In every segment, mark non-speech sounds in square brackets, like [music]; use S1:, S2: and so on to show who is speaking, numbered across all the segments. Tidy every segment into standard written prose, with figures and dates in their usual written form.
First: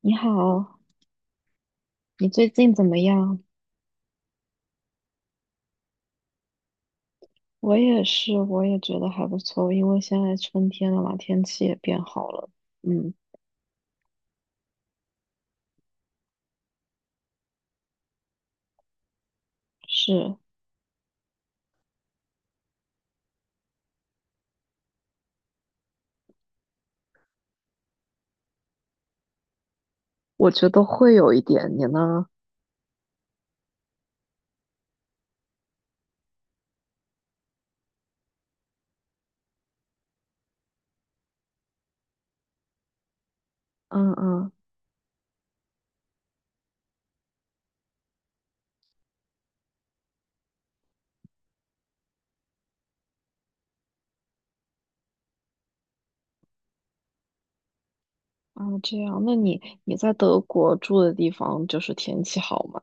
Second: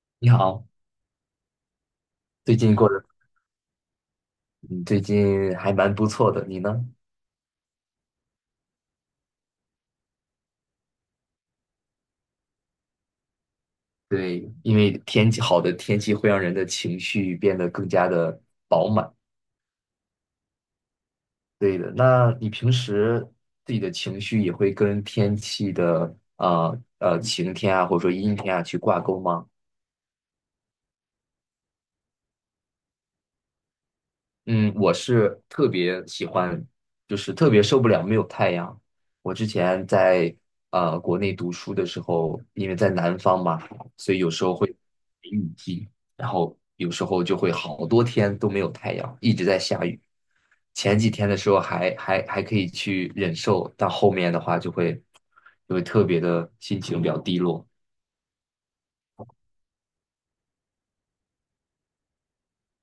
S1: 你
S2: 你好，
S1: 好，你最
S2: 最
S1: 近
S2: 近
S1: 怎
S2: 过
S1: 么
S2: 得，
S1: 样？
S2: 嗯，最近还蛮不错的，你呢？
S1: 我也是，我也觉得还不错，因为现在春天了嘛，天气也变好了。嗯，
S2: 对，因为天气好的天气会让人的情绪变得更加的饱满。
S1: 是，
S2: 对的，那你平时自己的情绪也会跟天气的晴天啊，或者说阴天啊去挂钩吗？
S1: 我觉得会有一点，你呢？
S2: 嗯，我是特别喜欢，就是特别受不了没有太阳。我之前在国内读书的时候，因为在南方嘛，
S1: 嗯
S2: 所以有时
S1: 嗯，
S2: 候会雨季，然后有时候就会好多天都没有太阳，一直在下雨。前几天的时候还可以去忍受，但后面的话就会特别的心情比较低落。
S1: 啊，这样。那你在德国住的地方，就是天气好吗？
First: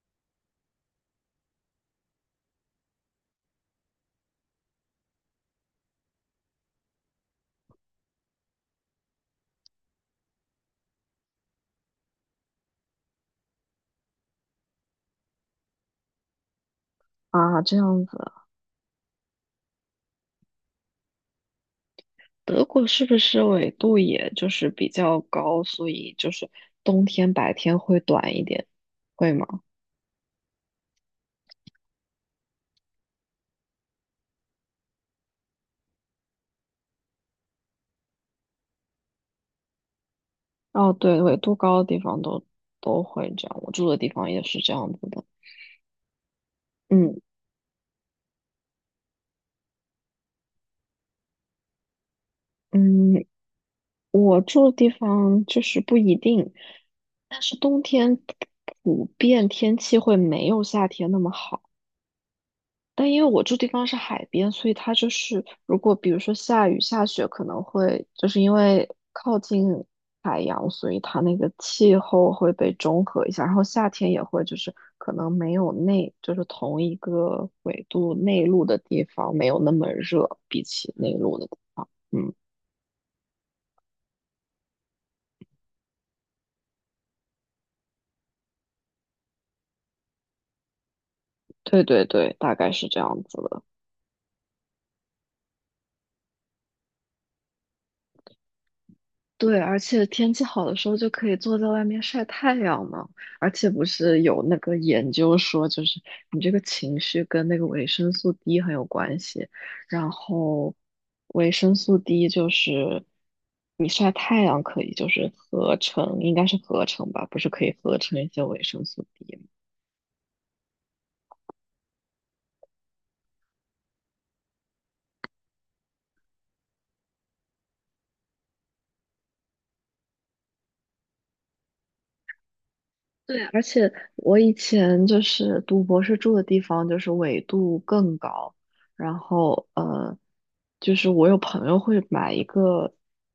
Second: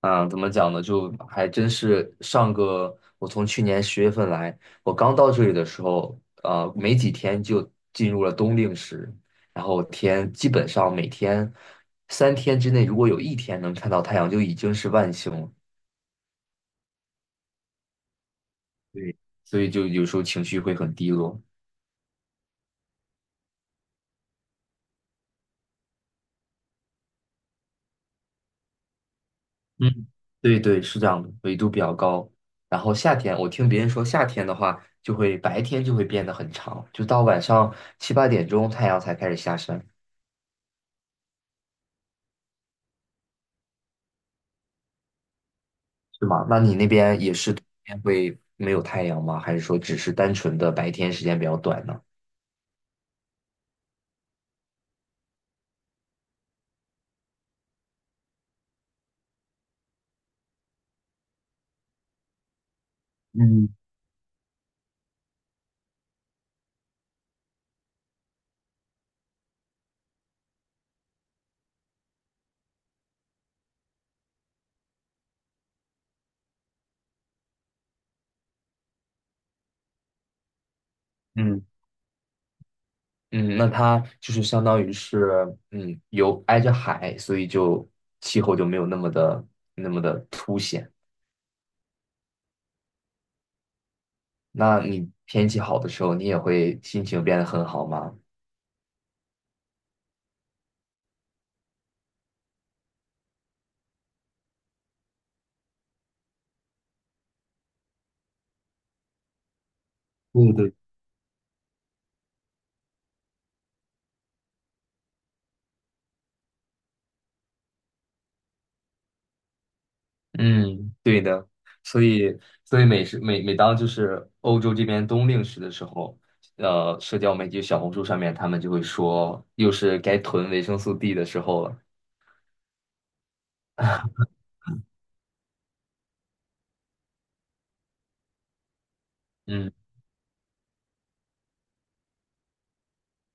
S2: 嗯，怎么讲呢？就还真是上个，我从去年十月份来，我刚到这里的时候，没几天就进入了冬令时，然后天基本上每天三天之内，如果有一天能看到太阳，就已经是万幸了。
S1: 啊，这样子，
S2: 对，所以就有时候情绪会很低落。
S1: 德国是不是纬度也就是比较高，所以就是冬天白天会短一点，会吗？
S2: 嗯，对对，是这样的，纬度比较高。然后夏天，我听别人说夏天的话，就会白天就会变得很长，就到晚上七八点钟太阳才开始下山。
S1: 哦，对，纬度高的地方都会这样，我住的地方也是这样子的。
S2: 是吗？那你那
S1: 嗯
S2: 边也是冬天会没有太阳吗？还是说只是单纯的白天时间比较短呢？
S1: 嗯，我住的地方就是不一定，但是冬天普遍天气会没有夏天那么好。但因为我住地
S2: 嗯
S1: 方是海边，所以它就是如果比如说下雨下雪，可能会就是因为靠近海洋，所以它那个气候会被中和一下。然后夏天也会就是可能没有就是同一个纬度内陆的地方没有那么热，比起内陆的地
S2: 嗯。
S1: 方，嗯。
S2: 嗯，那它就是相当于是，嗯，有挨着海，所以就气候就没有那么的那么的凸显。
S1: 对对对，大概是这样子的。
S2: 那你天气好的时候，你也会心情变得很好吗？
S1: 对，而且天气好的时候就可以坐在外面晒太阳嘛。而且不是有那个研究说，就是你这个情绪跟那个维生素 D 很有关系。然
S2: 对。
S1: 后维生素 D 就是你晒太阳可以，就是合成，应该是合成吧，不是可以合成一些维生素 D。
S2: 嗯，对的，所以所以每时每每当就是欧洲这边冬令时的时候，社交媒体小红书上面他们就会说，又是该囤维生素 D 的时候了。
S1: 对，而且
S2: [laughs]
S1: 我以前就是读博士住的地方，就是纬度更高，然后
S2: 嗯，
S1: 就是我有朋友会买一个，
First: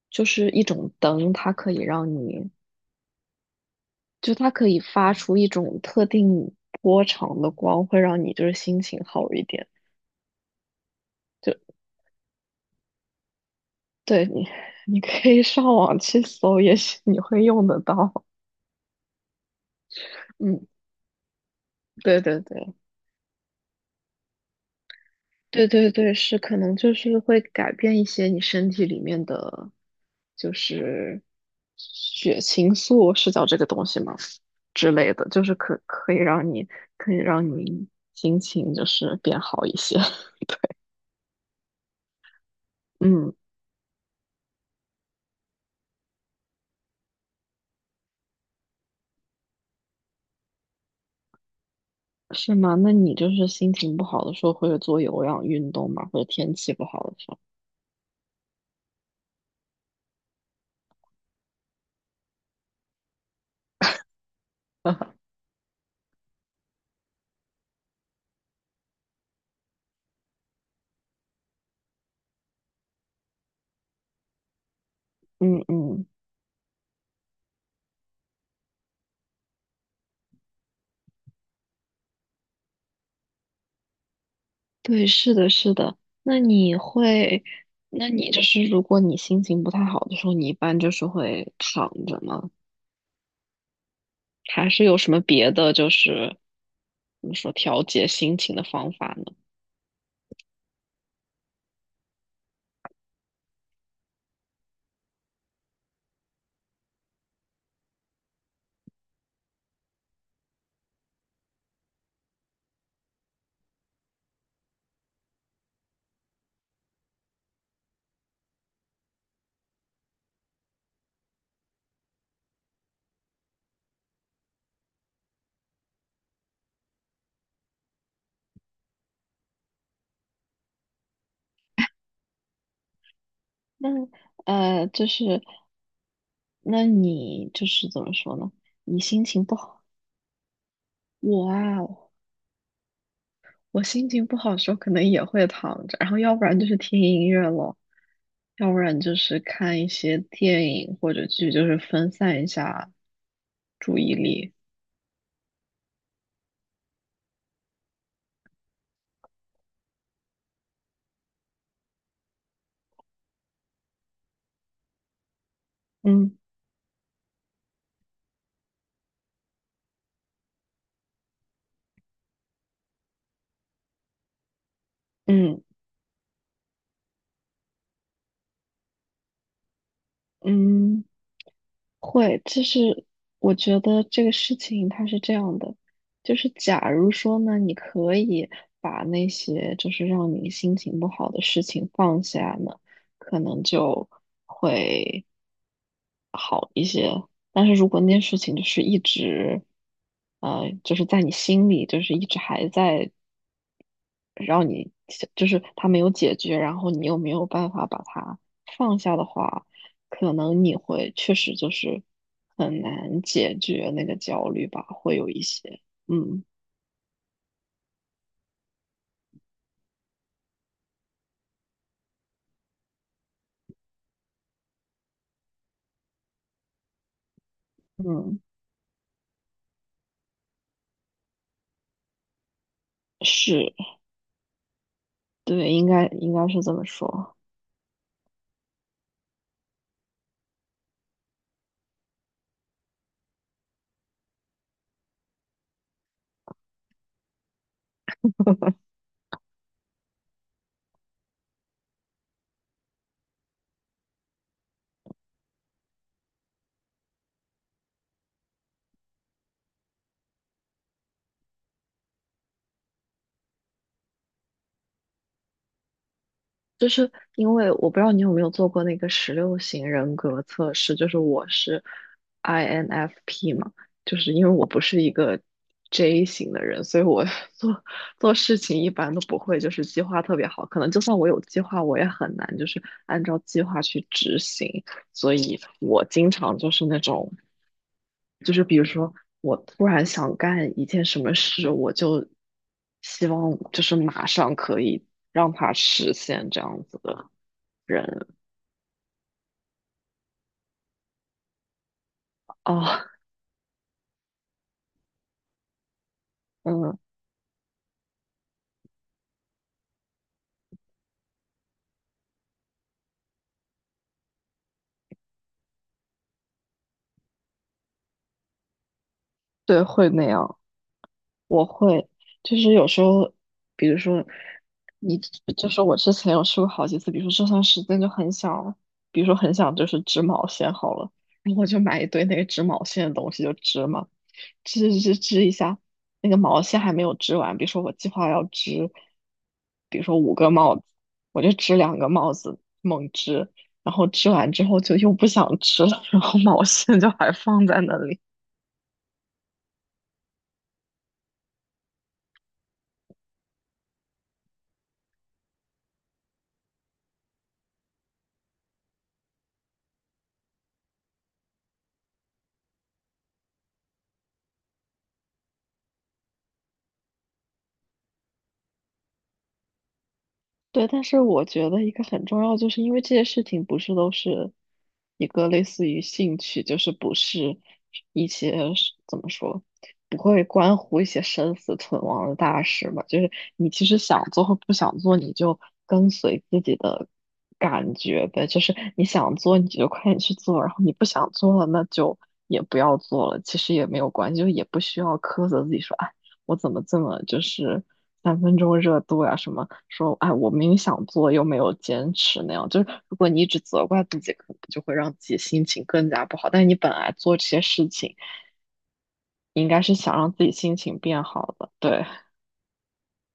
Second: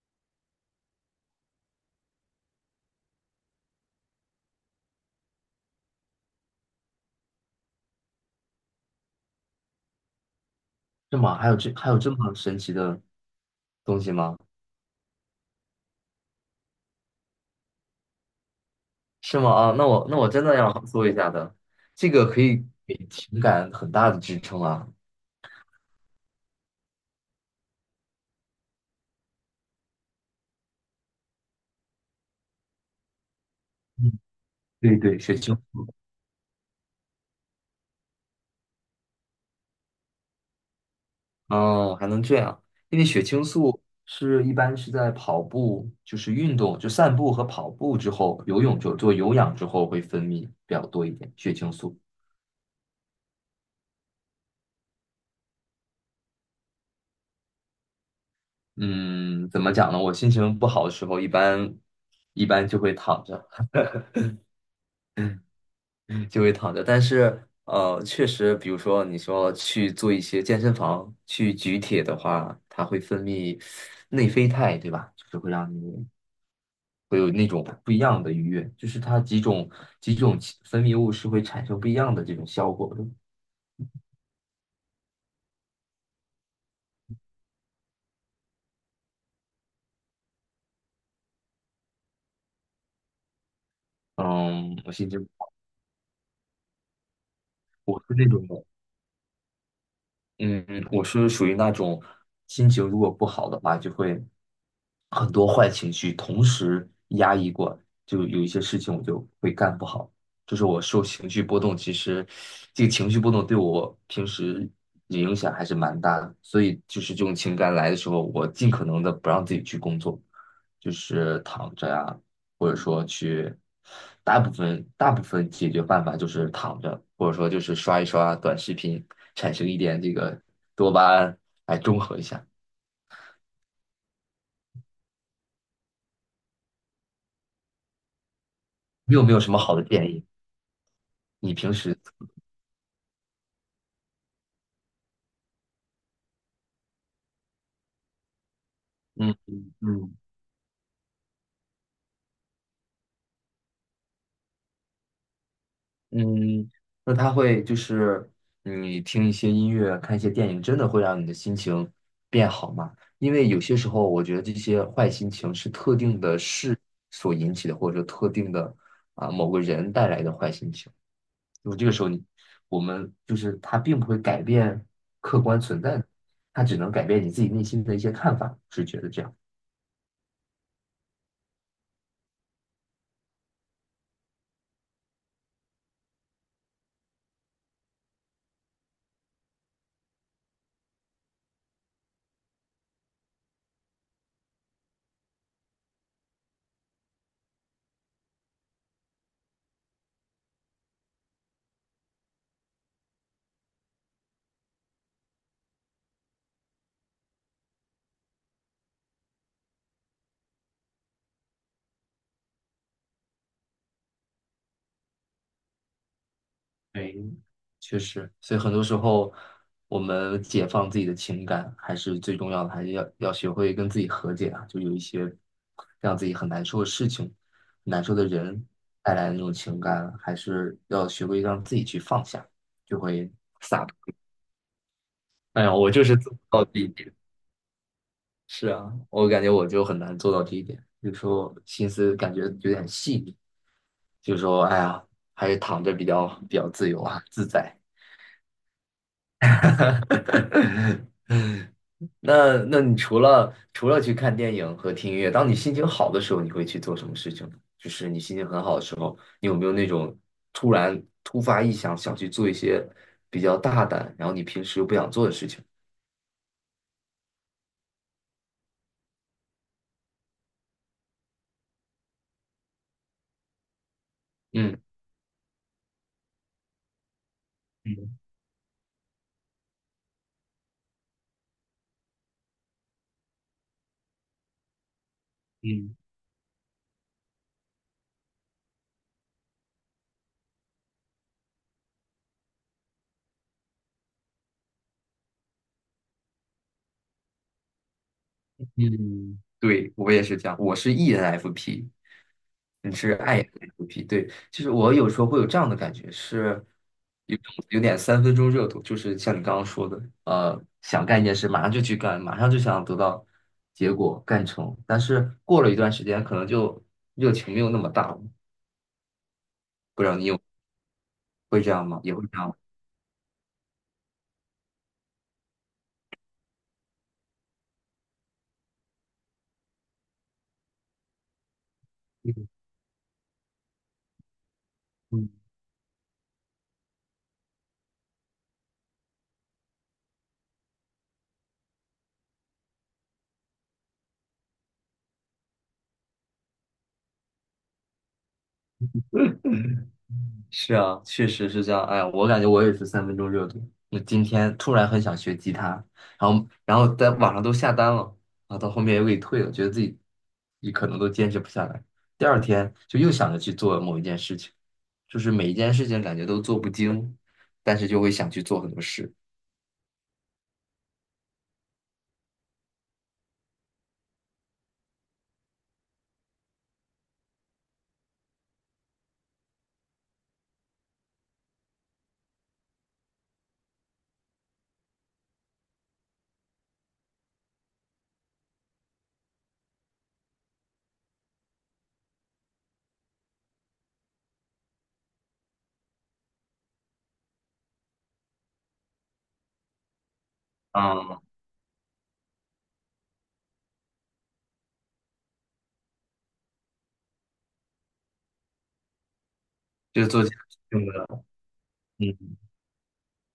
S1: 就是一种灯，它可以让你，就它可以发出一种特定波长的光，会让你就是心情好一点。
S2: 是吗？还有这
S1: 就
S2: 还有这么神奇的东西
S1: 对
S2: 吗？
S1: 你，[laughs] 你可以上网去搜，也许你会用得到。
S2: 是吗？啊，那我真的
S1: 嗯，
S2: 要搜一下的，这
S1: 对
S2: 个
S1: 对
S2: 可以
S1: 对。
S2: 给情感很大的支撑啊。
S1: 对对对，是可能就是会改变一些你身体里面的，就是血清素是叫这个东西吗？
S2: 嗯，
S1: 之
S2: 对
S1: 类
S2: 对，
S1: 的，
S2: 雪
S1: 就是
S2: 球。
S1: 可以让你心情就是变好一些。[laughs]
S2: 哦，还能这样，因为血
S1: 嗯，
S2: 清素是一般是在跑步，就是运动，就散步和跑步之后，游泳就做有氧之后会分泌比较多一点血清素。
S1: 是吗？那你就是心情不好的时候会做有氧运动吗？或者天气不好的时候？
S2: 嗯，怎么讲呢？我心情不好的时候，一般就会躺着，[laughs] 就会躺着。但是确实，比如说你说去做一些健身房去举铁的话，它会分泌内啡肽，对吧？就是会
S1: 嗯
S2: 让
S1: 嗯，
S2: 你会有那种不一样的愉悦，就是它几种分泌物是会产生不一样的这种效果的。
S1: 对，是的，是的。那你会，那你就是如果你心情不太好的时候，你一般就是会躺着吗？还
S2: 嗯，
S1: 是
S2: 我
S1: 有
S2: 是
S1: 什
S2: 这，
S1: 么别的，就是怎么说调
S2: 我
S1: 节
S2: 是那
S1: 心
S2: 种
S1: 情的方法呢？
S2: 嗯，我是属于那种心情如果不好的话，就会很多坏情绪同时压抑过，就有一些事情我就会干不好。就是我受情绪波动，其实这个情绪波动对我平时影响还是蛮大的。所以就是这种情感来的时候，我尽可能的不让自己去工作，就是躺着呀、大部分解决办法就是躺着，或者说就是刷一刷短视频，产生一点这个多巴胺来中和一下。
S1: 那就是你就是怎么说呢？你
S2: 你
S1: 心
S2: 有没有
S1: 情
S2: 什
S1: 不
S2: 么好
S1: 好，
S2: 的建议？
S1: 我
S2: 你平
S1: 啊，
S2: 时
S1: 我心情不好的时候，可能也会躺着，然后要不然就是听音乐咯，要不然就
S2: 嗯
S1: 是
S2: 嗯
S1: 看一些
S2: 嗯
S1: 电影或者剧，就是分散一下注意力。
S2: 嗯那它会就是你听一些音乐、看一些电影，真的会让你的心情变好吗？因为有些时候，我觉得这些坏心情是特定
S1: 嗯
S2: 的事所引起的，或者说特定的啊某个人带来的坏心情。就这个时候你，我们就是它并不会改变客
S1: 嗯
S2: 观存在的，它只能改变你自己内心的一些看法，是觉得这样。
S1: 嗯。会，就是我觉得这个事情它是这样的，就是假如说呢，你可以把那些就是让你心情不好的事情放下呢，可能就会好一些。但是如果那件事情就是一直，就是在你心里，就是一直还在让你就是他没有解决，然后你又没有办法把它放下的话，可能你会确实就是很难解决那个焦虑吧，会有一些，嗯
S2: 对，确实，所以很多时候我们解放自己的情感还是最重要的，还是要学会跟自己和解啊，就有一些让自己很难受的事情、难受的
S1: 嗯，
S2: 人带来的那种情感，还是要学会让自己去放下，就会，
S1: 是，
S2: 哎
S1: 对，
S2: 呀，
S1: 应
S2: 我就
S1: 该
S2: 是做
S1: 应
S2: 不
S1: 该是
S2: 到
S1: 这
S2: 这
S1: 么
S2: 一点。
S1: 说。
S2: 是啊，我感觉我就很难做到这一点，有时候心思感觉有点细腻，就说哎呀，还是躺着比较自由啊，自在。[laughs] 那那你除了去看电影和听音乐，当你心情好的时候，你会去做什么事情呢？就是你心情很好的时候，你有没有那种突发异想想去做一些比较大胆，然后你平时又不想做的事情？
S1: 就是因为我不知道你有没有做过那个16型人格测试，就是我是 INFP 嘛，就是因为我
S2: 嗯
S1: 不是一个 J 型的人，所以我 [laughs] 做
S2: 嗯
S1: 做事情一般都不会就是计划特别好，可能就算我有计划，我也很难就是按照计划去执行，所以
S2: 嗯
S1: 我经常就是那种，就是比如说我突然想干一件什么事，我就希望就是马上可以让它实现这样子的。人
S2: 嗯，对，我也是这样，我是 ENFP，你
S1: 啊，
S2: 是 INFP，对，其实我有时候会有这样的感觉，是
S1: 嗯，
S2: 有有点三分钟热度，就是像你刚刚说的，想干一件事，马上就去干，马上就想得到结果干成，但是过了一段时间，可能就热情没有那么大了，
S1: 对，会那样，
S2: 会
S1: 我
S2: 这样吗？
S1: 会，
S2: 也会这样吗。
S1: 就是有时候，比如说，你就是我之前有试过好几次，比如说这段时间就很想，比如说很想就是织毛线好了，然后我就买一堆那个织毛线的东西就织嘛，织织
S2: 嗯
S1: 织一下，那个毛线还没有织完，比如说我计划要织，比如说五个帽子，我就织两个帽子，猛织。然后织完之后就又不想织了，然后毛线就还放在那里。
S2: 是啊，确实是这样。哎呀，我感觉我也是三分钟热度。我今天突然很想学吉他，然后在网上都下单了，然后到后面又给退了，觉得自己也可能都坚持不下来。第二天就又想着去做某一件事情，就是每一件事情感觉都做不精，但是就会想去做很多事。
S1: 对，但是我觉得一个很重要，就是因为这些事情不是都是一个类似于兴趣，就是不是一些是怎么说，不会关乎一些生死存亡的大事嘛。就是你其实想做或不想做，你就跟随自己的感觉呗。就是你想做，你就快点去做；然后你不想做了，那就也不要做了。其实也没有关系，就也不需要苛责自己说。啊，我怎么这么就是三分钟热度呀、什么说哎，我明明想
S2: 啊，
S1: 做又没有坚持那样。就是如果你一直责怪自己，可能就会让自己心情更加不好。但是你本来做这些事情，你应该是
S2: 就是
S1: 想
S2: 做这
S1: 让自己心
S2: 种
S1: 情变
S2: 的。
S1: 好的。对
S2: 嗯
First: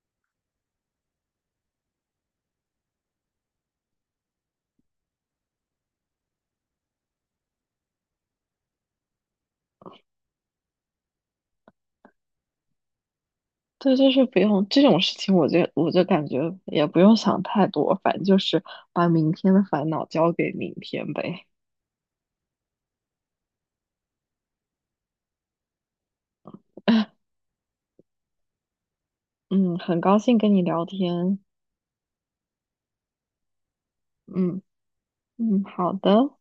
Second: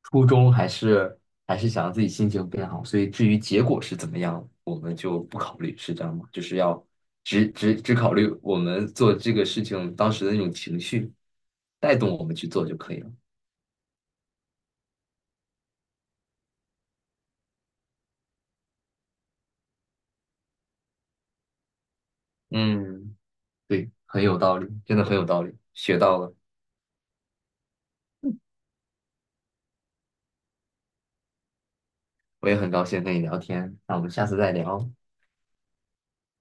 S2: 初衷还是还是想让自己心情变好，所以至于结果是怎么样，我们就不考虑，是这样吗？就是要只考虑我们做这个事情当时的那种情绪，带动我们去做就可以了。
S1: 对，就是不用这种事情，我就感觉也不用想太多，反正就是把明天的烦恼交给明天呗。
S2: 嗯，对，很有道理，真的很有道理，学到了，
S1: [laughs] 嗯，很高兴跟你聊天。
S2: 我也很高兴跟你聊天，那我们下次再
S1: 嗯
S2: 聊，
S1: 嗯，好的。